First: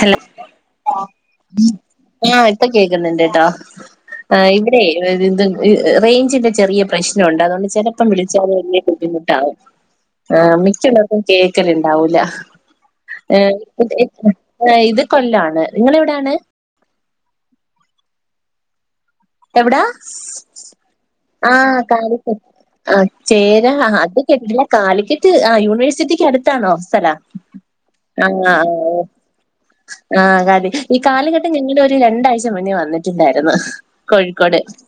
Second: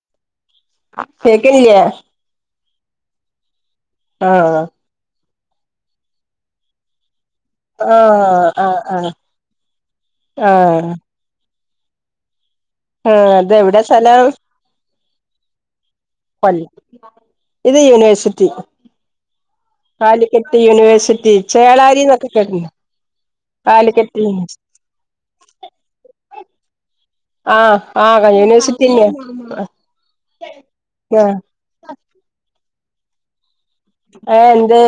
Hello കേക്ക്ന്നില്ലേ ആഹ്‌ ഇപ്പൊ കേക്കുന്നുണ്ട്ട്ടോ ആഹ് ഇവിടെ ഇത് റേയ്ഞ്ചിന്റെ ചെറിയ പ്രശ്നം ഉണ്ട് അതുകൊണ്ട് ചെലപ്പോം ആഹ് വിളിച്ചല് വലിയ ആഹ് ആഹ് ബുദ്ധിമുട്ടാാവുംആഹ് ആഹ് മിക്കവരും കേക്കല്ണ്ടാവൂല ആഹ് അതെവിടെ സ്ഥലം ഏഹ് ഇത് കൊല്ലം ആണ് നിങ്ങളെ എവിടെയാണ് കൊല്ലം ഏത് യൂണിവേഴ്സിറ്റി എവിടാ കാലിക്കറ്റ് യൂണിവേഴ്സിറ്റി ചേളാരിന്നൊക്കെ കേട്ടിട്ടുണ്ടോ ആഹ്‌ ചേരാ കാലിക്കറ്റ് അതൊക്കെട്ടില്ല യൂണിവേഴ്സിറ്റി കാലിക്കെറ്റ് ആഹ് യൂണിവേഴ്സിറ്റിക്ക് അടുത്താണോ സ്ഥലം ആഹ് അഹ് ആഹ് യൂണിവേഴ്സിറ്റിന്നെ ഓഹ്‌ ആ കതി ഈ ആഹ് കാലിക്കറ്റ് ഞങ്ങളുടെ ഒരു ഒരു രണ്ടാഴ്ച മുന്നേ വന്നിട്ടുണ്ടായിരുന്നു ഏഹ് കോഴിക്കോട് എന്ത്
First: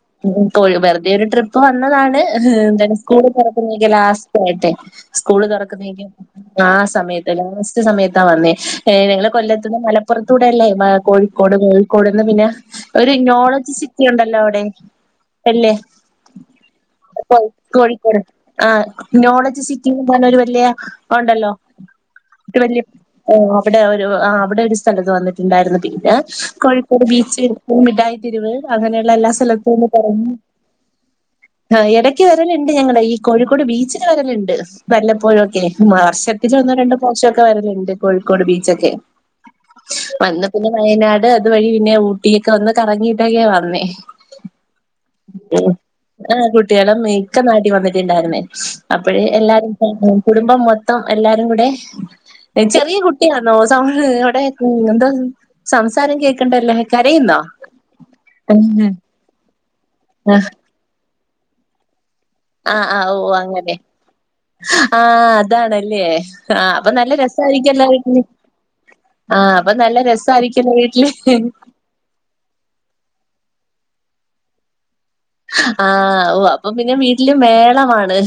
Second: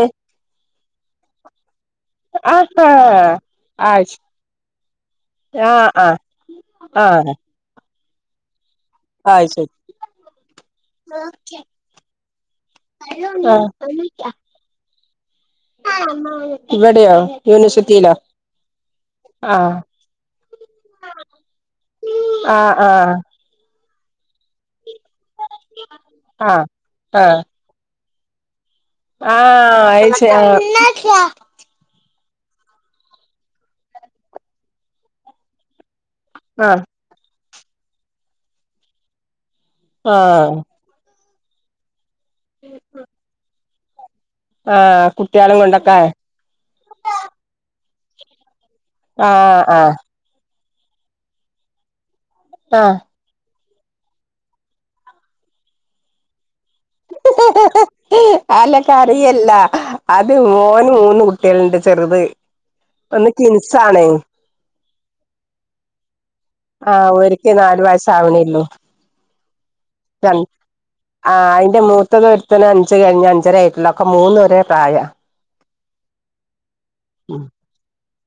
ഇപ്പോൾ വെറുതെ ഒരു ട്രിപ്പ് വന്നതാണ് ആഹാ എന്താണ് സ്കൂക്കള് തുറക്കുന്നതിന്റെ ആഹ് ശരി ലാസ്റ്റ് ആയിട്ട് സ്കൂൾ ആഹ് തുറക്കുന്നതിന്റെ ആഹ് മുമ്പ് ആ സമയത്ത് ആഹ് ലാസ്റ്റ് സമയത്താ വന്നേ ഏഹ്‌ നിങ്ങള് ആഹ് ശരി കൊല്ലത്ന്ന് മലപ്പുറത്തൂടെ അല്ലേ കോഴിക്കോട് കോഴിക്കോട്ന്ന് പിന്നെ ഒരു ആഹ് നോളജ് സിറ്റി ഉണ്ടല്ലോ അവിടെ അല്ലേ ഇവിടെയാ യൂനിവേഴ്സിറ്റിലോ ആഹ്‌ നോളജ് സിറ്റിന്ന് പറഞ്ഞൊരു വല്യ ഉണ്ടല്ലോ ആഹ്‌ ആഹ്‌ ആഹ്‌ അവിടെ ഒരു ആഹ് അവിടെ ഒരു സ്ഥലത്ത് വന്നിട്ടുണ്ടായിരുന്നു പിന്നെ ആഹ് കോഴിക്കോട് ആഹ് ബീച്ച് മിഠായി തെരുവ് അങ്ങനെയൊള്ള എല്ലാ സ്ഥലത്തു ഒന്ന് കറങ്ങി ആഹ് ആഹ്‌ എടയ്ക്ക് വരല്ണ്ട് ഞങ്ങള് ഈ കോഴിക്കോട് ബീച്ചില് വരല്ണ്ട് വല്ലപ്പോഴുവൊക്കെയെ മാർച്ചട് ടച്ചാ ഒന്നോ ആഹ് രണ്ടോ പ്രാവശ്യൊക്കെ വരല്ണ്ട് കോഴിക്കോട് ബീച്ചൊക്കെ വന്നാ ആഹ് പിന്നെ വയനാട് അതുവഴി പിന്നെ ഊട്ടിയൊക്കെ ഒന്ന് കറങ്ങീട്ടൊക്കെയാ വന്നേ ആഹ് കുട്ട്യേളേം കൊണ്ടൊക്കേ ആഹ് കുട്ടികളെ ഇക്ക നാട്ടി വന്നിട്ട്ണ്ടായിരുന്നേ അപ്പഴേ ആഹ് എല്ലാരും ആഹ് [unintelligible] കുടുംബം മൊത്തം എല്ലാരും കൂടെ ആഹ് ചെറിയ കുട്ട് ട്ടിയാന്നോ സൗണ്ട് അവിടെ ഉം എന്താ സംസാരം കേക്കണ്ടല്ലോ കരയുന്നോ അല്ലാ കരയല്ലാ അത് ആഹ് മോന് മൂന്ന് കുട്ട്യേള്ണ്ട് ചെറുത് ആഹ് ഒന്ന് ഓഹ് അങ്ങനെ ട്വിൻസാണ് ആഹ് അതാണല്ലേ ആഹ് അപ്പ നല്ല ഓര്ക്ക് നാല് രസായിരിക്കല്ലോ വീട്ടില് വയസ്സാവണേള്ളൂ ആഹ് അപ്പ നല്ല [unintelligible] രസായിരിക്കല്ലോ വീട്ടില് ആഹ് അയിന്റെ മൂത്തത് ഒര് ഒരുത്തന് അഞ്ച് കയിഞ്ഞ് അഞ്ചര ആയിട്ടില്ലാ അപ്പ മൂന്നും ഒരേ പ്രായാ ആഹ് ഓഹ് അപ്പ പിന്നെ വീട്ടില് മേളമാണ്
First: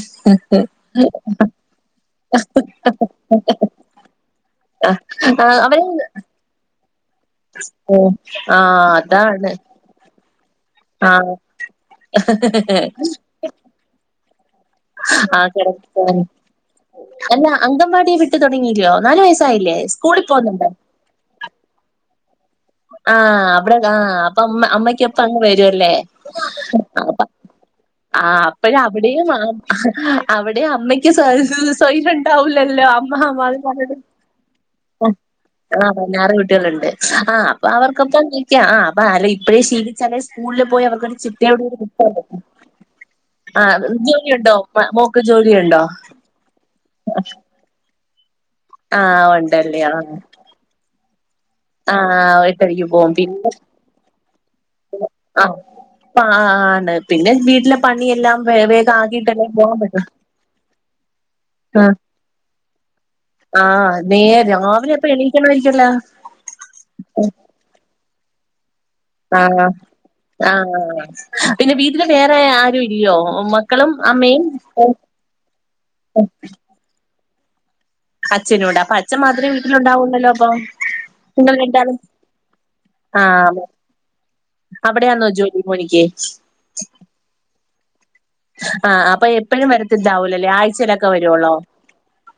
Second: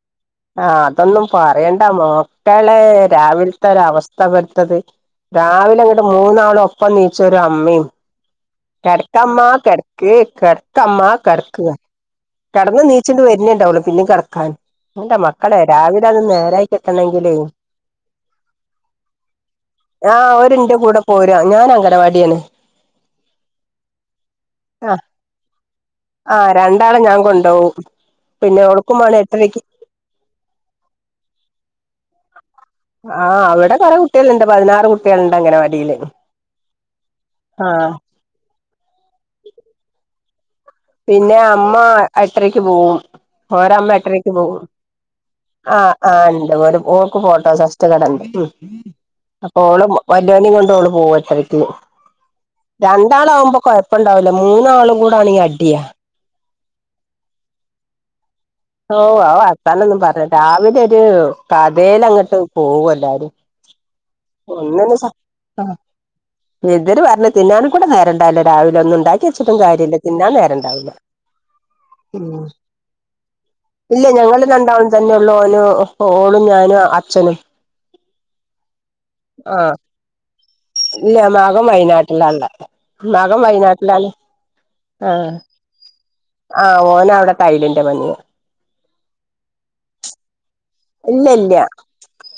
ആഹ് അതൊന്നും പറയണ്ടാ മോ ക്കളേ രാവിലത്തെ ഒരവസ്ഥ ഇവട്ത്തത് ആഹ് രാവിലെ അവര് അങ്ങട്ട് മൂന്നാളും ഒപ് പ്പം നീച്ചൊരമ്മയും ആഹ് കെടക്കമ്മാ അതാണ് കെട് ക്ക് കെടത്തമ്മാ ആഹ് കെടക്കാ കെടന്ന്ണീച്ച്ണ്ട് വെര്ന്നെ ഇണ്ടാവുള്ളു പിന്നേം കെടക്കാന് എന്റെ ആഹ് മക്കളെ രാവിലെ അത് കിടക്കാണ് നേരായി കിട്ടണെങ്കിലേ അല്ല അംഗൻവാടി വിട്ട് തുടങ്ങിയില്ലയോ നാല് വയസ്സായില്ലേ സ്കൂളിൽ ആഹ് പോകുന്നുണ്ടോ? ഓരെന്റെ കൂടെ പോരാ ഞാൻ അംഗനവാടിയാണ് ആഹ് അവിടെ ആഹ് അപ്പ അമ് ആഹ് അമ്മയ്ക്കൊപ്പം അങ്ങ് വരുവല്ലേ ആഹ് രണ്ടാളെ അപ്പ ഞാൻ കൊണ്ടോവും ആഹ് പിന്നെ ഓൾക്കും വേണം അപ്പഴവിടെയും ആഹ് എട്ടരക്ക് അവിടെയും അമ്മയ്ക്ക് സൊ എഹ് സെയിര്യം ഇണ്ടാ ഉണ്ടാവിലല്ലോ അമ്മ ആഹ് [unintelligible] അവിടെ കൊറെ കുട്ടികളുണ്ട് പതിനാറ് കുട്ടികളുണ്ട് ആഹ് അംഗനവാടിയില് പതിനാറു കുട്ടികള്ണ്ട് ആഹ് അപ്പ അവർക്കൊപ്പം നിക്കാം ആഹ് അപ്പ അല്ലേ ഇപ്പഴേ ശീലിച്ചാലേ സ്കൂളിൽ പോയി അവർക്കൊരു പിന്നെ ചിട്ടയോട് അമ്മ കൂടി നിക്കാലോ. എട്ടരക്ക് പോവും ആഹ് ഓരമ്മ ഏട്ടരയ്ക്ക് ജോലിയുണ്ടോ പോകും മ- മോക്ക് ജോലിയുണ്ടോ? ആഹ് ആഹ് ഇണ്ട് ഓര് ഓക്ക് ഫോട്ടോ സാ റ്റ് കടെണ്ട് ഉം ആഹ് അപ്പ ഉണ്ടല്ലേ ഓള് ആഹ് വല്യോനേം കൊണ്ട് ഓള് പോവും എട്ടെരെയ്ക്ക് വും ആഹ് എട്ടരക്ക് പോവും. പിന്നെ രണ്ടാളാവുമ്പോ കൊയപ്പം ഇണ്ടാവൂല്ലാ മൂന്നാളും കൂടാണീ അടി ആഹ് ആഹ് ആണ് പിന്നെ വീട്ടിലെ പണിയെല്ലാം വേ വേഗം ഓഹ് ആ ആക്കിയിട്ടല്ലേ പോകാൻ വർത്താനൊന്നും പറ്റു. പറയെണ്ടാ രാവിലെ ഒരു ആഹ് കഥേലങ്ങട്ട് പോവെല്ലാരും ആഹ് നേര് രാവിലെ അപ്പ എന്നീക്കണമായിരിക്കുവല്ലോ എന്തിര് പറഞ്ഞ് തിന്നാനും കൂടെ നേരം ഇണ്ടാവില്ല രാവിലെ ഒന്നും ഇണ്ടാക്കി ആഹ് ആഹ് പിന്നെ വീട്ടില് വേറെ ആരും ഇല്ലിയോ ഉമ്മാ ഇല്ലാ ഞങ്ങള് രണ്ടാളും തന്നെ ഒള്ളൂ ഓനും ഓളും ഞാനും അച്ഛനും അച്ചനും ഇണ്ട് അപ്പ അച്ഛൻ മാത്രേ ആ വീട്ടിലുണ്ടാവുള്ളല്ലോ അപ്പം ഇല്ല മകൻ വയനാട്ടിലാ ഇള്ളെ ആ മകൻ വയനാട്ടിലാണ് അവിടെയാന്നോ ജോലി മോനിക്ക് ആഹ് ഓനവിടെ ടൈലിന്റെ പണിയാ ആഹ് അപ്പ എപ്പഴും വരത്തിണ്ടാവൂലല്ലേ ആഴ്ചയിലൊക്കെ വരവൊള്ളോ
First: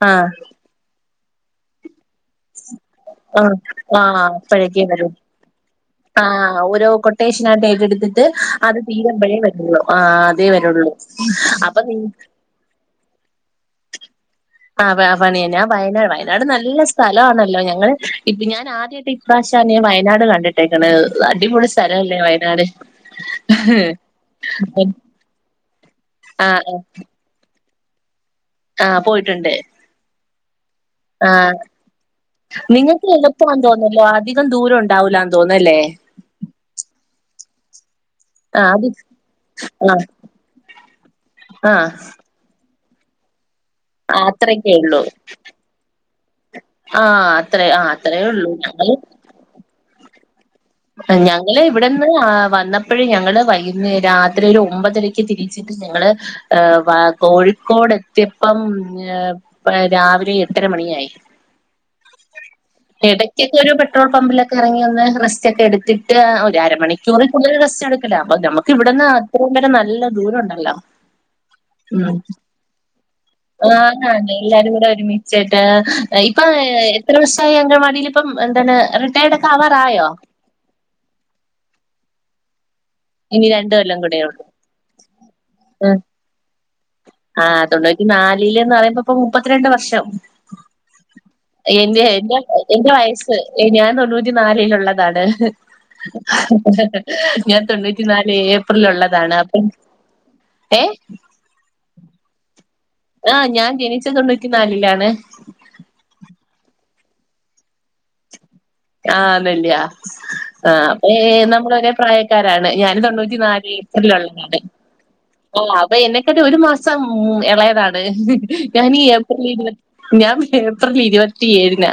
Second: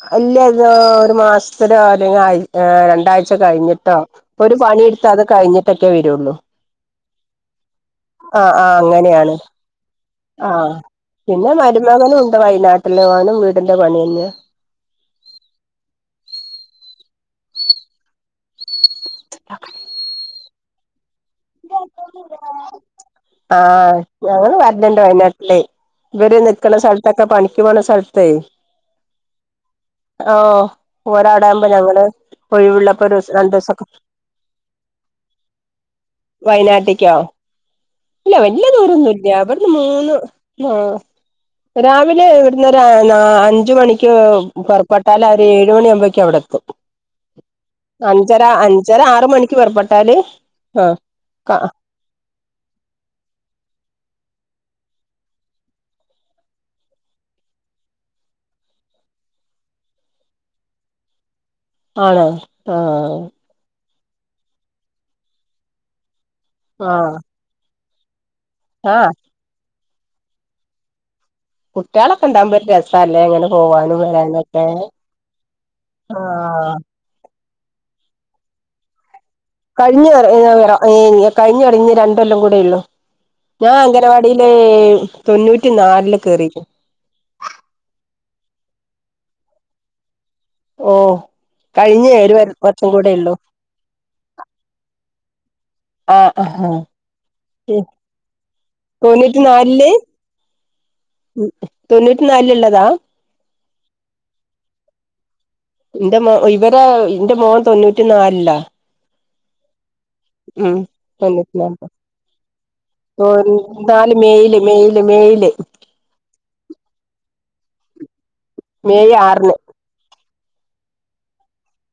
ആഹ് ലോ ഒരു മാസത്തിലോ അല്ലെങ്കി ആയ് ഏഹ് രണ്ടായ് ഴ്ച്ച ആ കഴിഞ്ഞിട്ടോ ആ ഇപ്പ ഒരു പണി അപ്പഴേക്കേ എടുത്താ വരൂ അത് കഴിഞ്ഞിട്ടൊക്കേ ആ വെരുവൊള്ളൂ ഓരോ കൊട്ടേഷൻ ആയിട്ട് ഏറ്റെടുത്തിട്ട് ആഹ് ആഹ് അത് അങ്ങനെയാണ് തീരുമ്പഴേ വരുള്ളൂ ആ അതേ ആഹ് വരുള്ളൂ പിന്നെ അപ്പൊ നി മരുമകനും വയനാട്ടിലെ ഓനും വീടിന്റെ പണി അന്നെയാ ആഹ് പ പണി അന്നെ ഞാ വയനാട് വയനാട് നല്ല സ്ഥലാണല്ലോ ഞങ്ങൾ ഇപ്പം ഞാൻ ആദ്യ ട്ട് ഇപ്രാശ്യണെ ഞാൻ വയനാട് കണ്ടിട്ടേക്കണ് അടിപൊളി സ്ഥലം അല്ലേ വയനാട് ആഹ് ഞങ്ങള് വരണണ്ട് വയനാട്ടിലേ ഇവര് ആ നിൽക്കണ സ്ഥലത്തൊക്കെ പണി ക്കു പോന്ന സ്ഥലത്തേ ആഹ് പോയിട്ടുണ്ട് ഓഹ് ആഹ് ഓരവിടാകുമ്പോ ഞങ്ങള് ഒഴിവുള്ളപ്പോ നിങ്ങക്ക് ഒരു എളുപ്പാന്ന് രണ്ടൂസൊക്കെ തോന്നല്ലോ അധികം ദൂരം ഉണ്ടാവൂല്ലാന്ന് തോന്നല്ലേ വയ്നാട്ട്ക്യോ? ഇല്ല ആ വല്യ അത് ദൂരൊന്നുംല്ല ഇവിട്ന്ന് മൂന്ന് ആഹ് ആ രാവിലെ. ഇയൊരു ആ നാ അഞ്ച് മണി. ക്ക് ആ അത്രയൊക്കെ ഉള്ളൂ. പൊർപ്പെട്ടാല് അവര് ഏഴ് മണി ആവുമ്പോക്കും അവ്ടെത്തും. ആ അത്രേ ആ അത്രേ അഞ്ചര ഉള്ളൂ. ഞങ്ങള് അഞ്ചര ആറ് മണിക്ക് പൊർപ്പെട്ടാല്. ആ ഞങ്ങള് ഇവിടെ. ഇന്നലെ ഞാ വന്നപ്പൊഴ് ഞങ്ങള് വൈകുന്നേ രാത്രിൽ ഒമ്പതരക്ക് തിരിച്ചിട്ട് ഞങ്ങള്. ഏഹ് വ കോഴിക്കോട് എത്തിയപ്പം ഏഹ്. പ് രാവിലെ എട്ടര മണിയായി. ആണോ ആഹ്. ഇടയ്ക്കൊക്കെ ഒരു പെട്രോൾ പമ്പിലൊക്കെ എറങ്ങി ഒന്ന് റെസ്റ്റൊക്കെ എടുത്തിട്ട് ഒര് ആഹ് അരമണിക്കൂർ. കൂടുതൽ റെസ്റ്റ് എടുക്കലാ അപ്പൊ നമുക്ക് ആഹ് ഇവിട്ന്ന് അത്രേം നേരം നല്ല ദൂരം ഉണ്ടല്ലോ. ഉം കുട്ടികളൊക്കെ ഉണ്ടാകുമ്പോ ഒരു രസല്ലേ അങ്ങനെ പോവാനും ഹാങ്ങാവ്ണ് വരാനൊക്കെ എല്ലാരും കൂടെ ഒരുമിച്ചിട്ട്. ഏഹ് ഇപ്പ ആഹ് എത്ര ദിവസായി അങ്കൽവാടിൽ ഇപ്പം എന്താണ് റി കഴിഞ്ഞറെ ഏഹ് എറ ഏഹ് കയ്ഞ്ഞട് ഇനി രണ്ടൊല്ലം കൂടെ ഉള്ളു. ഇനി രണ്ട് ഞാൻ കൊല്ലം കൂടെ ഉള്ളൂ. അംഗനവാടിയില് തൊണ്ണൂറ്റി നാലില് കേറിക്ണ്. ആ തൊണ്ണൂറ്റി നാലില്ന്ന് പറിയുമ്പോ ഇപ്പൊ മുപ്പത്തിരണ്ട് വർഷം. ഓ എൻ കഴിഞ്ഞ ഏഴ് എന്റെ വർഷം എന്റെ കൂടെ ഉള്ളു വയസ്സ്. ഏഹ് ഞാൻ തൊണ്ണൂറ്റി നാലിലുള്ളതാണ്. ആഹ് ആഹ് ഞാൻ തൊണ്ണൂറ്റി നാല് ഏപ്രിൽ ഉള്ളതാണ് തൊണ്ണൂറ്റി അപ്പം. ഏഹ് ഉം തൊണ്ണൂറ്റി നാലിൽ ഉള്ളതാ. ആ ഞാൻ ജനിച്ച് തൊണ്ണൂറ്റി നാലിലാണ്. എന്റെ മോ ഇവരെ എന്റെ മോൻ തൊണ്ണൂറ്റി നാൽലാ. ആഹ് അതല്ലിയാ ആ അപ്പൊ ഏഹ് തൊണ്ണൂറ്റിനാല് നമ്മളൊരേ പ്രായക്കാരാണ് ഞാന് തൊണ്ണൂറ്റി നാല് ഏപ്രിൽലുള്ളതാണ്. ല്ല മെയ് ആ അപ്പൊ എന്നെക്കാട്ട് ഒരു മാസം ഉം എളയതാണ് ഞാനീ മെയ് ഏപ്രിൽ ആറിന് ഇരുവ ഞാൻ ഏപ്രിൽ ഇരുവത്തിഏഴിനാ.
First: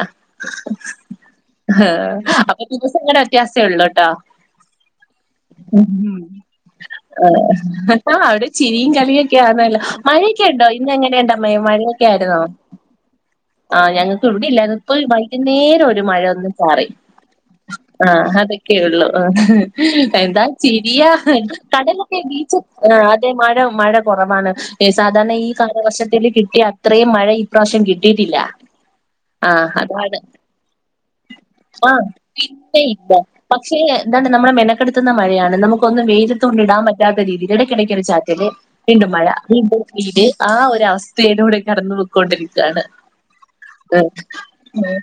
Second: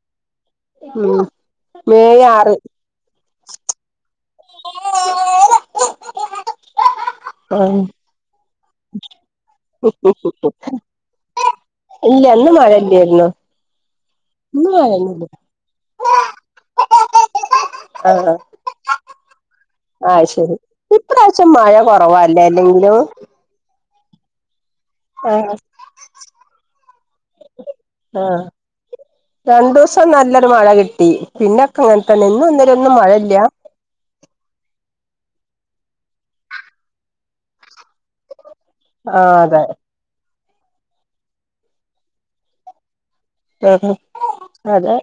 ഉം അഹ് മെയ് ആറ് അപ്പൊ ദിവസങ്ങളെ വ്യത്യാസെ ഒള്ളുട്ടാ. ഉം ആഹ്. അവിടെ ചിരിയും കളിയൊക്കെ ആന്നല്ലോ മഴയൊക്കെ ഉണ്ടോ ഇന്ന എങ്ങനെയുണ്ടമ്മേ മഴയൊക്ക ആര്ന്നോ? ഇപ്പ [unintelligible] ആഹ് ഞങ്ങക്ക് ഇവിടെ ഇല്ലായിരുന്നു ഇപ്പൊരു വൈകുന്നേരം ഒരു മഴയൊന്നു ചാറി. ആഹ് അതൊക്കെ ഉള്ളു അഹ് എന്താ ചിരിയാ. ഇപ്പ മഴ കടലൊക്കെ കൊറവാല്ലേ ബീച്ച് അല്ലെങ്കിലും. ആഹ് അതെ മഴ മഴ കൊറവാണ് സാധാരണ ഈ ആഹ് കാലവർഷത്തില് കിട്ടിയ അത്രയും മഴ ഇപ്രാവ്ശ്യം കിട്ടിയിട്ടില്ല ആഹ് രണ്ടൂസം അതാണ്. നല്ലൊരു മഴ കിട്ടി പിന്നെ ഒക്കെ ഇങ്ങൻ ആഹ് തന്നെ ഇന്നും പിന്നെ ഇന്നലിയൊന്നും ഇല്ല. മഴയില്ല പക്ഷേ എന്താണ് നമ്മുടെ മെനക്കെടുത്തുന്ന മഴയാണ് നമുക്കൊന്നും വെയിലത്ത് കൊണ്ട് ഇടാൻ പറ്റാത്ത രീതിയിൽ. ഇടക്കെടക്കൊരു ചാറ്റല് വീണ്ടും മഴ ആഹ് അതെ വീണ്ടും വീട് ആ ഒരു അവസ്ഥയിലൂടെ കടന്നു പോയിക്കൊണ്ടിരിക്കാണ് ആഹ് ആഹ് അതെ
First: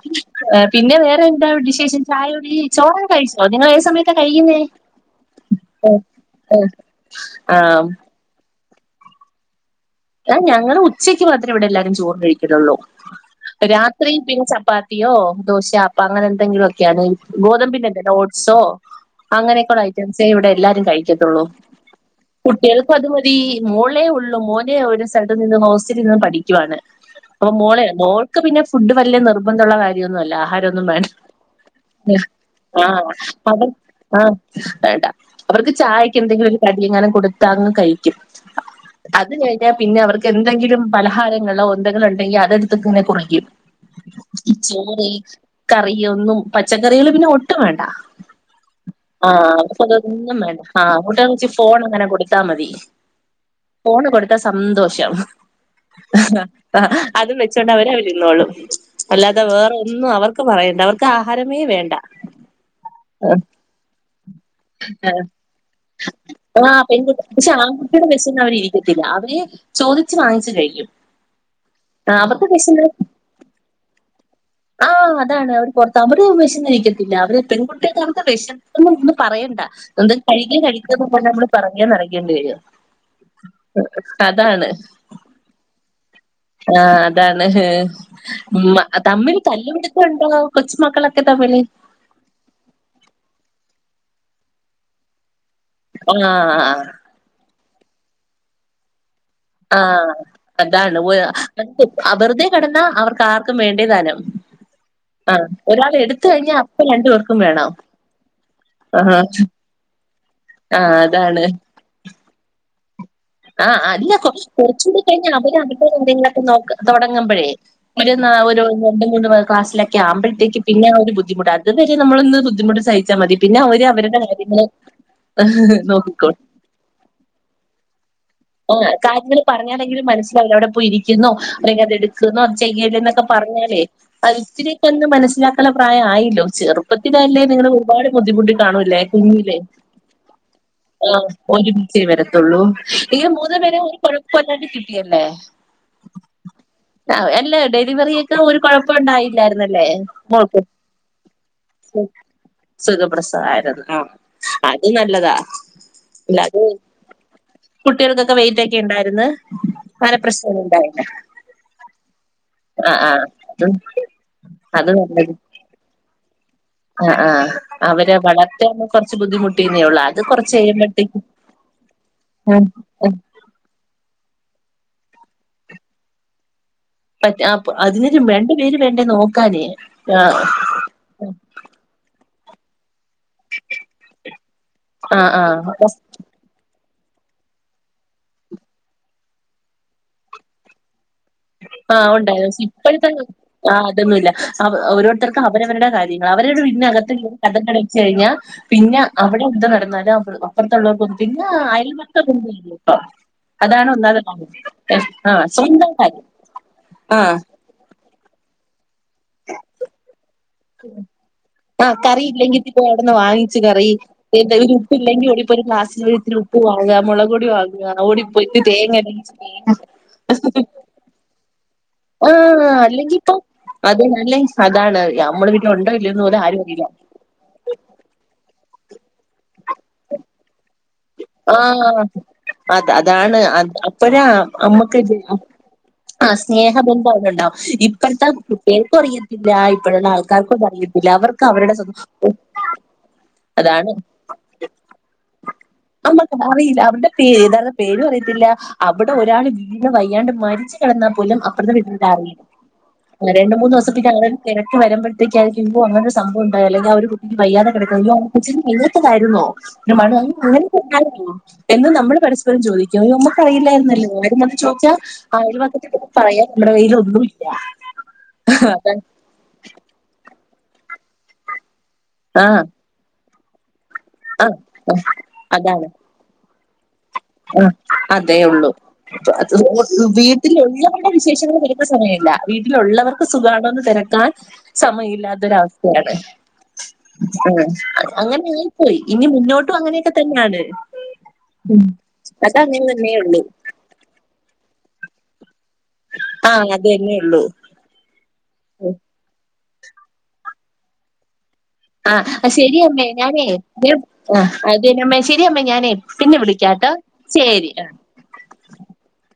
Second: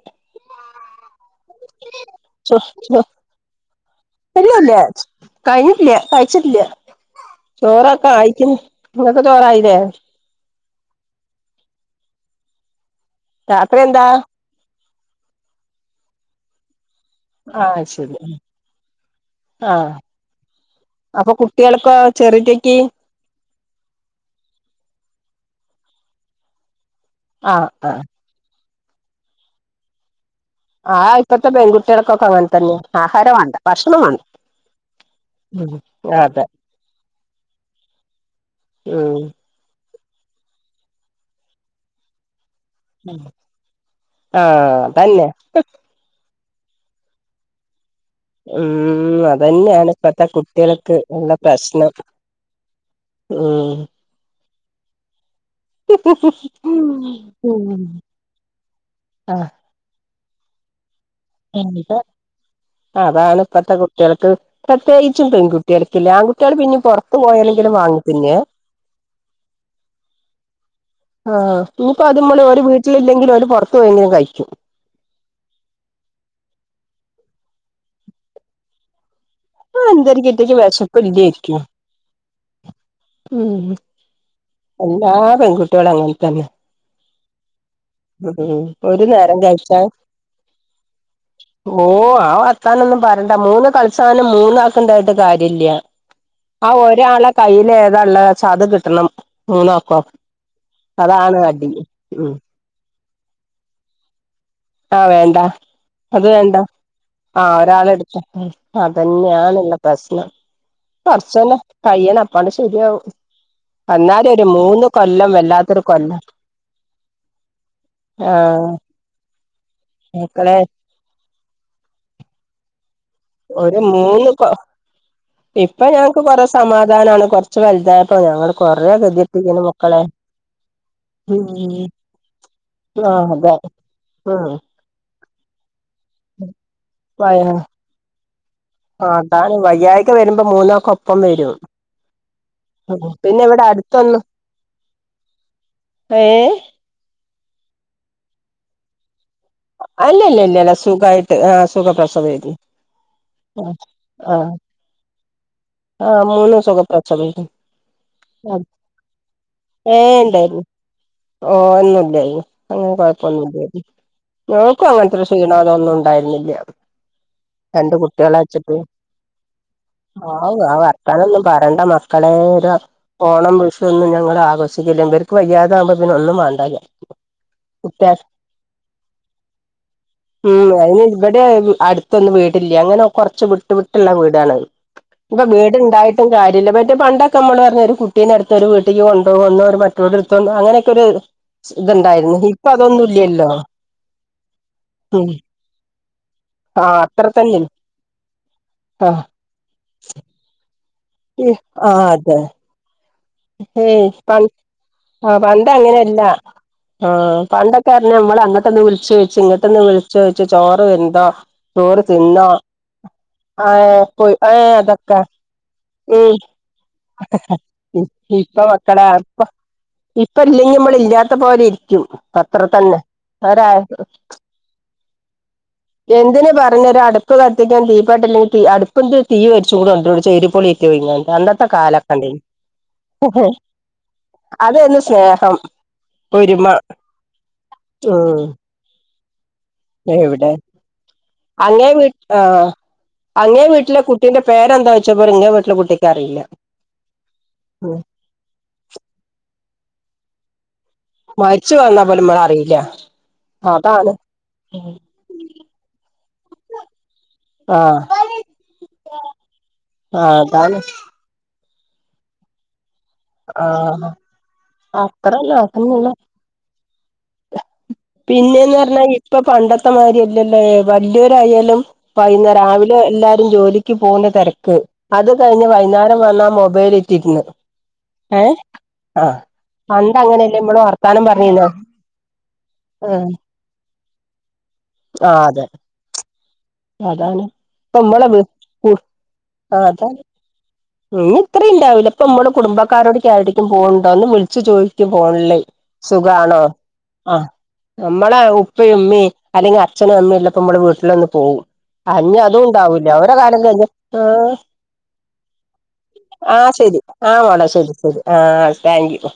ആഹ് പിന്നെ വേറെ എന്താവ്ടെ വിശേഷം ചായുടി ചോ ചോ ചോറൊക്കെ കഴിച്ചോ നിങ്ങൾ ഏത് സമയത്താ കഴിക്കുന്നേ കയിഞ്ഞിട്ടില്ല കയ്ച്ചിട്ടില്ല ആഹ് ചോറൊക്കെ ആയ്ക്ക്ന്ന് ഇങ്ങക്ക് ചോറായില്ലേ ആഹ്ഞങ്ങള് ഉച്ചയ്ക്ക് മാത്രേ ഇവിടെ എല്ലാരും ചോറ് കഴിക്കലുള്ളൂ രാത്രി പിന്നെ ചപ്പാത്തി യോ ദോശാപ്പ അങ്ങനെ എന്തെങ്കിലു ഒക്കെയാണ് ആഹ് ഗോതമ്പിന്നെന്തോ ശരി ഒട്ട്സോ അങ്ങനെയൊക്കെള്ള ആഹ് ഐറ്റംസെ ഇവ്ടെ എല്ലാരും അപ്പൊ കഴിക്കത്തുള്ളൂ കുട്ടികൾക്കോ ചെറിയറ്റക്ക് കുട്ടികൾക്കും അത്പോലെ ഈ മോളെ ഉള്ളു മോനെ ഒരു സൈഡി നിന്ന് ഹോസ്റ്റലിൽ നിന്ന് പഠിക്കുവാണ് അപ്പൊ ആഹ് മോൾ ആഹ് മോൾക്ക് പിന്നെ ഫുഡ് വലിയ നിർബന്ധുള്ള കാര്യൊന്നു അല്ല ആഹാരൊ ഒന്നും വേണ്ട ആഹ് ഇപ്പത്തെ പെൺകുട്ടികൾക്കൊക്കെ അങ്ങനെ തന്നെ ആഹ് ആഹാരം വേണ്ട അതെ ഭക്ഷണം വേണ്ട ആഹ് വേണ്ടാ അവർക്ക് ഉം ചായക്ക് അതെ എന്തെങ്കിലും ഒരു കടി എങ്ങനെ കൊടുത്താങ്ങ് കഴിക്കും ഉം അത് കഴി ഞ്ഞാ പിന്നവർക്ക് എന്തെങ്കിലും പലഹാരങ്ങളോ എന്തെങ്കിലും ഉണ്ടെങ്കി അത് ടുത്തിക്കിങ്ങനെ കുറിക്കും ആഹ് ചോറ് അതന്നെ കറി യൊന്നും പച്ചക്കറികൾ പിന്നെ ഒട്ടും വേണ്ട ഉം ആഹ് അതന്നെയാണ് ഇപ്പത്തെ അവർക്കതൊന്നും വേണ്ട ആഹ് കുട്ടികൾക്ക് ഉള്ള അങ്ങോട്ടന്ന് വച്ച് ഫോൺ പ്രശ്നം അങ്ങനെ കൊടുത്താ മതി ഉം ട്ടാ സന്തോഷം അതും വെച്ചോണ്ട് ഉം അവരെ അവരവരിന്നോള്ളും അല്ലാതെ ആഹ് വേറൊന്നും അവർ ക്ക്‌ പറയണ്ട അവർ എന്റത് അതാണ് ഇപ്പത്തെ കുട്ടികൾക്ക് ആഹ് പ്രത്യേകിച്ചും പെൺകുട്ടികൾക്കില്ലേ ആൺകുട്ടികൾ പിന്നെ ആഹ് പുറത്ത് പെൺകുട്ടി പക്ഷെ പോയാലെങ്കിലും വാങ്ങി ആൺകുട്ടികള് തിന്നുവേ വെഷന്ന അവരിരിക്കത്തില്ല അവര് ചോദിച്ച് വാങ്ങിച്ച് കഴിക്കും ആഹ് ഇനിയിപ്പോ അത്പോലെ ആഹ് തൂക്ക ആ, അതുമണ് അവർക്ക് ഒരു വിശന്ന് വീട്ടിലില്ലെങ്കിലും ഓല് പൊറത്ത് പോയെങ്കിലും കയിക്കും ആഹ് അതാണ് അവര് പൊറത്ത് അവര് വിശന്ന് ഇരിക്കത്തില്ല അവര് പെൺകുട്ടിയൊക്കവർക്ക്‌ വെശക്കുന്ന് ഒന്ന് പറയ ണ്ട ആഹ് അതുകൊണ്ട് എന്തേലും കിട്ടിക്ക് കഴിക്ക്‌ വിശപ്പ് കഴിക്ക്ന്ന് പറഞ്ഞ് നമ്മള് ഇല്ലേരിക്കും പെറകേ നടക്കേണ്ടി വരും ഉം അതാണ് എല്ലാ പെൺകുട്ടികളും അങ്ങനെത്തന്നെ ആഹ് അതാണ് ഉമ്മ ഒരു നേരം തമ്മില് കഴിച്ചാ തല്ലുപിടത്തൊണ്ടോ കൊച്ചുമക്കളൊക്കെ തമ്മില് ഓ ആഹ് ആക്കാനൊന്നും പറയണ്ട മൂന്ന് കളിസാനം മൂന്നാക്കൊണ്ടായിട്ട് കാര്യല്ല ആ ആഹ് ഒരാളെ കയ്യില് ഏതാ ഉള്ളെന്ന് വെച്ച അത് കിട്ടണം മൂന്നാക്കോ ആഹ് അതാണ് വെ അഹ് ഉം വെറുതെ കെടന്ന അവർക്ക് ആർക്കും വേണ്ടേ താനും ആഹ് വേണ്ട അത് വേണ്ട അപ്പൊ രണ്ടു പേർക്കും ആഹ് വേണം ഒരാള് എടുത്ത ആഹാ അതന്നെയാണല്ലോ പ്രശ്നം ആഹ് അതാണ് കൊറച്ചന്നെ കഴിയണം അപ്പാണ്ട് ശരിയാവും ആഹ് അല്ല എന്നാലും ഒരു കൊറച്ച് മൂന്ന് കൊറച്ചൂടി കൊല്ലം കഴിഞ്ഞാ അവര് അവിടെ വല്ലാത്തൊരു കൊല്ലം കാര്യങ്ങളൊക്കെ നോക്ക്‌ തൊടങ്ങുമ്പഴേ ഇവിട്ന്നാ ആ ഓരോന്ന് രണ്ട് മൂന്ന് ക്ലസിലക്കെ മക്കളെ ആമ്പഴത്തേക്ക്‌ പിന്നെ ഒരു ബുദ്ധിമുട്ട് അതു വരെ നമ്മളൊന്ന് ബുദ്ധിമുട്ട് സഹി ച്ചാ മതി പിന്നെ ഒരു അവര് അവരുടെ മൂന്ന് കൊ കാര്യങ്ങള് ഇപ്പൊ ഞങ്ങക്ക് നോക്കിക്കോളും കൊറെ സമാധാനാണ് കൊറച്ച് വലുതായപ്പോ ഞങ്ങളും കാര്യങ്ങള് പറഞ്ഞാലെങ്കിലും മനസ്സിലാവില്ല അവിടെ പോയി ഇരിക്കുന്നോ ഉം അല്ലെങ്കി അത് എടുക്കുന്നോ അത് ആ ചെയ്യല്ലേന്നൊക്കെ അതെ പറഞ്ഞാലേ അയ് ഉം ഇത്തിരിയൊക്കെ ഒന്ന് മനസ്സിലാക്കുള്ള പ്രായ ആയില്ലോ വയ ചെറുപ്പത്തിലല്ലേ നിങ്ങള് ഒരുപാട് ബുദ്ധിമുട്ട് കാണൂല്ലേ അതാണ് കുഞ്ഞിലേ വയ്യായിക വരുമ്പോ മൂന്നാക്കൊപ്പം ആഹ് വരും ഒരുമിച്ചേ വരത്തുള്ളൂ ഈ പിന്നെ മൂന്ന് ഇവിടെ പേരെയും ഒരു അടുത്തൊന്നും കൊഴപ്പല്ലാണ്ടി കിട്ടിയല്ലേ ഏ ആഹ് അല്ല ഡെലിവറി ഒക്കെ ഒരു കൊഴപ്പൊണ്ടായില്ലായിരുന്നല്ലേ മോൾക്ക് അല്ലല്ലല്ലല്ല സുഖായിട്ട് ആ സുഖപ്രസവേര്ന്നു സുഖപ്രസവായിരുന്ന് ആ അത് നല്ലതാ ആഹ് അല്ല അത് മൂന്നും സുഖ പ്രസവേനി കുട്ടികൾക്കൊക്കെ വെയിറ്റ് ഒക്കെ ഉണ്ടായിരുന്ന് ഏഹ് അങ്ങനെ പ്രശ്നമൊന്നും ഇണ്ടായിരുന്നു ഉണ്ടായില്ല. ഓ എന്നുല്ലായിരുന്നു അങ്ങനെ ആഹ് ആഹ് അത് കൊഴപ്പൊന്നുയില്ലായിരുന്നു ഞങ്ങക്കു അത് അങ്ങൻത്തൊരു ക്ഷീണോ അതൊന്നും ഉണ്ടായിരുന്നില്ല്യാ അഹ് ആഹ് അവരെ വളർത്താന് കൊറച്ച് ബുദ്ധിമുട്ടീന്നേ ഉള്ളൂ അത് കുറച്ച് ആവു ആ കഴിയുമ്പഴത്തേക്കും വർത്താനൊന്നും പറണ്ട മക്കളേ ഉം ഒരു ഉം ഓണം വിഷു ഒന്നും ഞങ്ങള് ആഘോഷിക്കില്ലേ ഇവർക്ക് വയ്യാതാവുമ്പോ പിന്നെ ഒന്നും വേണ്ടായി പ്പത്തെ ആപ്പ് അതിനൊരു രണ്ടു പേര് വേണ്ടേ നോക്കാനേ ആഹ് ഉം അയിന് ഇവിടെ അടുത്തൊന്നും വീടില്ല അങ്ങനെ കൊറച്ച് വിട്ട് വിട്ടുള്ള വീടാണ് ആഹ് ഇപ്പൊ ആഹ് വീടുണ്ടായിട്ടും കാര്യല്ല ഇവ പണ്ടൊെക്കമ്മള് പറഞ്ഞ ഒരു കുട്ടീനടുത്തൊരു വീട്ടിക്ക് കൊണ്ടോവൊ വന്നോ മറ്റോരു എടുത്തോണ്ട് അങ്ങനെയൊക്കെ ഒര് ആഹ് ഉണ്ടായി പക്ഷെ ഇപ്പഴത്തങ്ങ് ആഹ് അതൊന്നുയില്ല അവ ഉം ഓരോരുത്തർക്ക് അവരവരുടെ കാര്യങ്ങൾ അവരവരടെ ആ വീട്ടിനകത്ത് അത്ര ഇരുന്ന് തന്നെ കതകടിച്ചു കഴിഞ്ഞാ പിന്നെ ആഹ് അവിടെ എന്ത് നടന്നാലും അ അപ്പറത്തള്ളവർക്ക പിന്നെ ആ അയൽവക്ക അതെ ബന്ധം ഇല്ലപ്പം അതാണ് ഏയ് ഒന്നാമത്തെ പ കാര്യം ആ സ്വന്തം കാര്യം ആഹ് പണ്ടൊക്കെർഞമ്മള് അങ്ങോട്ടൊന്ന് വിൾചോയിച്ച് ഇങ്ങോട്ടൊന്ന് വിൾചോ ച്ച് ചോറ് വെന്തോ ആഹ് ചോറ് കറി തിന്നോ ഇല്ലെങ്കിൽ പിന്നെ അവിടുന്ന് വാങ്ങിച്ച് ആ അതൊക്കെ. ഇപ്പ ഒരു ഗ്ലാസ്സ്ല് ഉം ഇത്തിരി ഉപ്പ്‌ വാങ്ങാ മുളകൊടി വാങ്ങ ഓടിപ്പോയിട്ട് ഇപ്പൊ തേങ്ങ മക്കളെ ഇപ്പ ഇപ്പ അരച്ച് ഇല്ലെങ്കി നമ്മൾ ഇല്ലാത്ത പോലെ ഇരിക്കും അത്ര ആഹ് തന്നെ അല്ലെങ്കി ഇപ്പ ഒരാ അതന്നല്ലെ അതാണറിയാം നമ്മളെ വീട്ടില് ഒണ്ടോ ഇല്ല്യോന്ന് പോലും ആരും അറിയില്ല പ്പ് കത്തിക്കാൻ തീപട്ടില്ലേയ്റ്റ് അടുപ്പന്ത് തീ കരിച്ചൂട് കണ്ടോയിണ് ചേരിപ്പൊളിയേറ്റ് പോയിങ്ങാണ്ട് അന്നത്തെ ആഹ് കാലക്കെണ്ടേനി അത് അതാണ് അത് അപ്പഴ അതായിരുന്നു അമ്മക്ക് സ്നേഹം ആഹ് ഒരുമ സ്നേഹ ബന്ധവിടുണ്ടാവും ഇപ്പഴത്തെ ഉം കുട്ട്യേക്കു അറിയത്തില്ല ഇപ്പഴുള്ള എവിടെ ആൾക്കാർക്കും അറിയത്തില്ല അവർക്ക് അവരുടെ അങ്ങേ വീ സുഖം അതാണ് പിന്നെ പേരെന്തായ്ച്ച പറിം ഇന്നേ വീട്ടിലെ കുട്ടി നമ്മക്കും അറിയില്ല അവരുടെ പേ യഥാർത്ഥ പേരു അറി യത്തില്ല അവിടെ ഒരാള് വീണ് വയ്യാണ്ട് മരിച്ചു കിടന്ന പോലും അപ്പർത്തെ മരിച്ചു വന്നാ വീട്ടിൽണ്ടായി പോലും ഇമ്മള് അറിയില്ല അറീല രണ്ട് മൂന്ന് ദിവസത്തെക്ക്‌ അതാണ് ആളള് തിരക്ക് വരമ്പ ത്തേക്കായിരിക്കും ഓ അങ്ങനൊര് സംഭവം ഉണ്ടായല്ലോ ഞാൻ ഒര് വയ്യാതെ കെടക്കുന്നോ ആഹ് അയ്യോ ആ കൊച്ചിന് വയ്യാത്തതായിരുന്നോ ആഹ് അങ്ങനെ അതാണ് ഉം എന്ന് നമ്മള് പരസ്പരം ചോദിക്കോ അയ്യോ അമ്മ ക്കറിയില്ലായിരുന്നല്ലോ ആഹ് ആരും വന്ന് ചോദിച്ചാ അത്രന്നെ അതന്നെള്ളു അയൽവക്കത്തത് പറയാൻ നമ്മടെ കയ്യിലൊന്നുല്ല പിന്നേന്ന് പറഞ്ഞാ ഇപ്പ പണ്ടത്തെ മാരിയല്ലല്ലോ വല്ല്യോരായാലും ആ വൈന്നേരം രാ വിലെ എല്ലാരും ജോലിക്ക് പോന്ന ആ തെരക്ക് ആ, അത് കഴിഞ്ഞ് വൈന്നേരം വന്നാ മൊബൈലിൽ ആഹ് അതേ ഉള്ളൂ ആ പണ്ട് അങ്ങനെയല്ലേ നമ്മള് വീട്ടിലെല്ലാവര്ടെയും വർത്താനം വിശേഷങ്ങള് പറഞ്ഞിരുന്നോ കേക്കാൻ സമയല്ല വീട്ടിലുള്ളവർക്ക് സുഖാണോന്ന തിരക്കാൻ ആ അതെ സമയല്ലാത്തൊരവസ്ഥയാണ് അതാണ് ആഹ് ഇപ്പ നമ്മളെ അങ്ങനെ ആയിപ്പോയി ഇനി മുന്നോട്ടും അങ്ങനെയക്കെ തന്നാണ് ഇഞ്ഞി ഇത്രയും ഉണ്ടാവില്ല ഇപ്പൊ നമ്മള് തന്നെ കുടുംബക്കാരോടക്ക ഉള്ളൂ ആരൊടെക്കും പോവ്ണ്ടോ ഒന്ന് വിളിച്ചു ചോദിക്കും ഫോണില് ആ സുഖാണോ അത് തന്നെ ഉള്ളൂ ആഹ് നമ്മളെ ഉപ്പയും ഉമ്മയും അല്ലെങ്കി അച്ഛനും അമ്മയും ഉള്ളപ്പോ നമ്മള് വീട്ടിലൊന്ന് പോവും ആ [unintelligible] ആ, അതും ശരി അമ്മേ ഉണ്ടാവൂല അവരെ ഞാനേ കാലം കഴിഞ്ഞാ ദേ, ആഹ് [unintelligible] ആഹ് ശെരി ആഹ് മോളെ ശരി ശരി ആഹ് താങ്ക്യൂ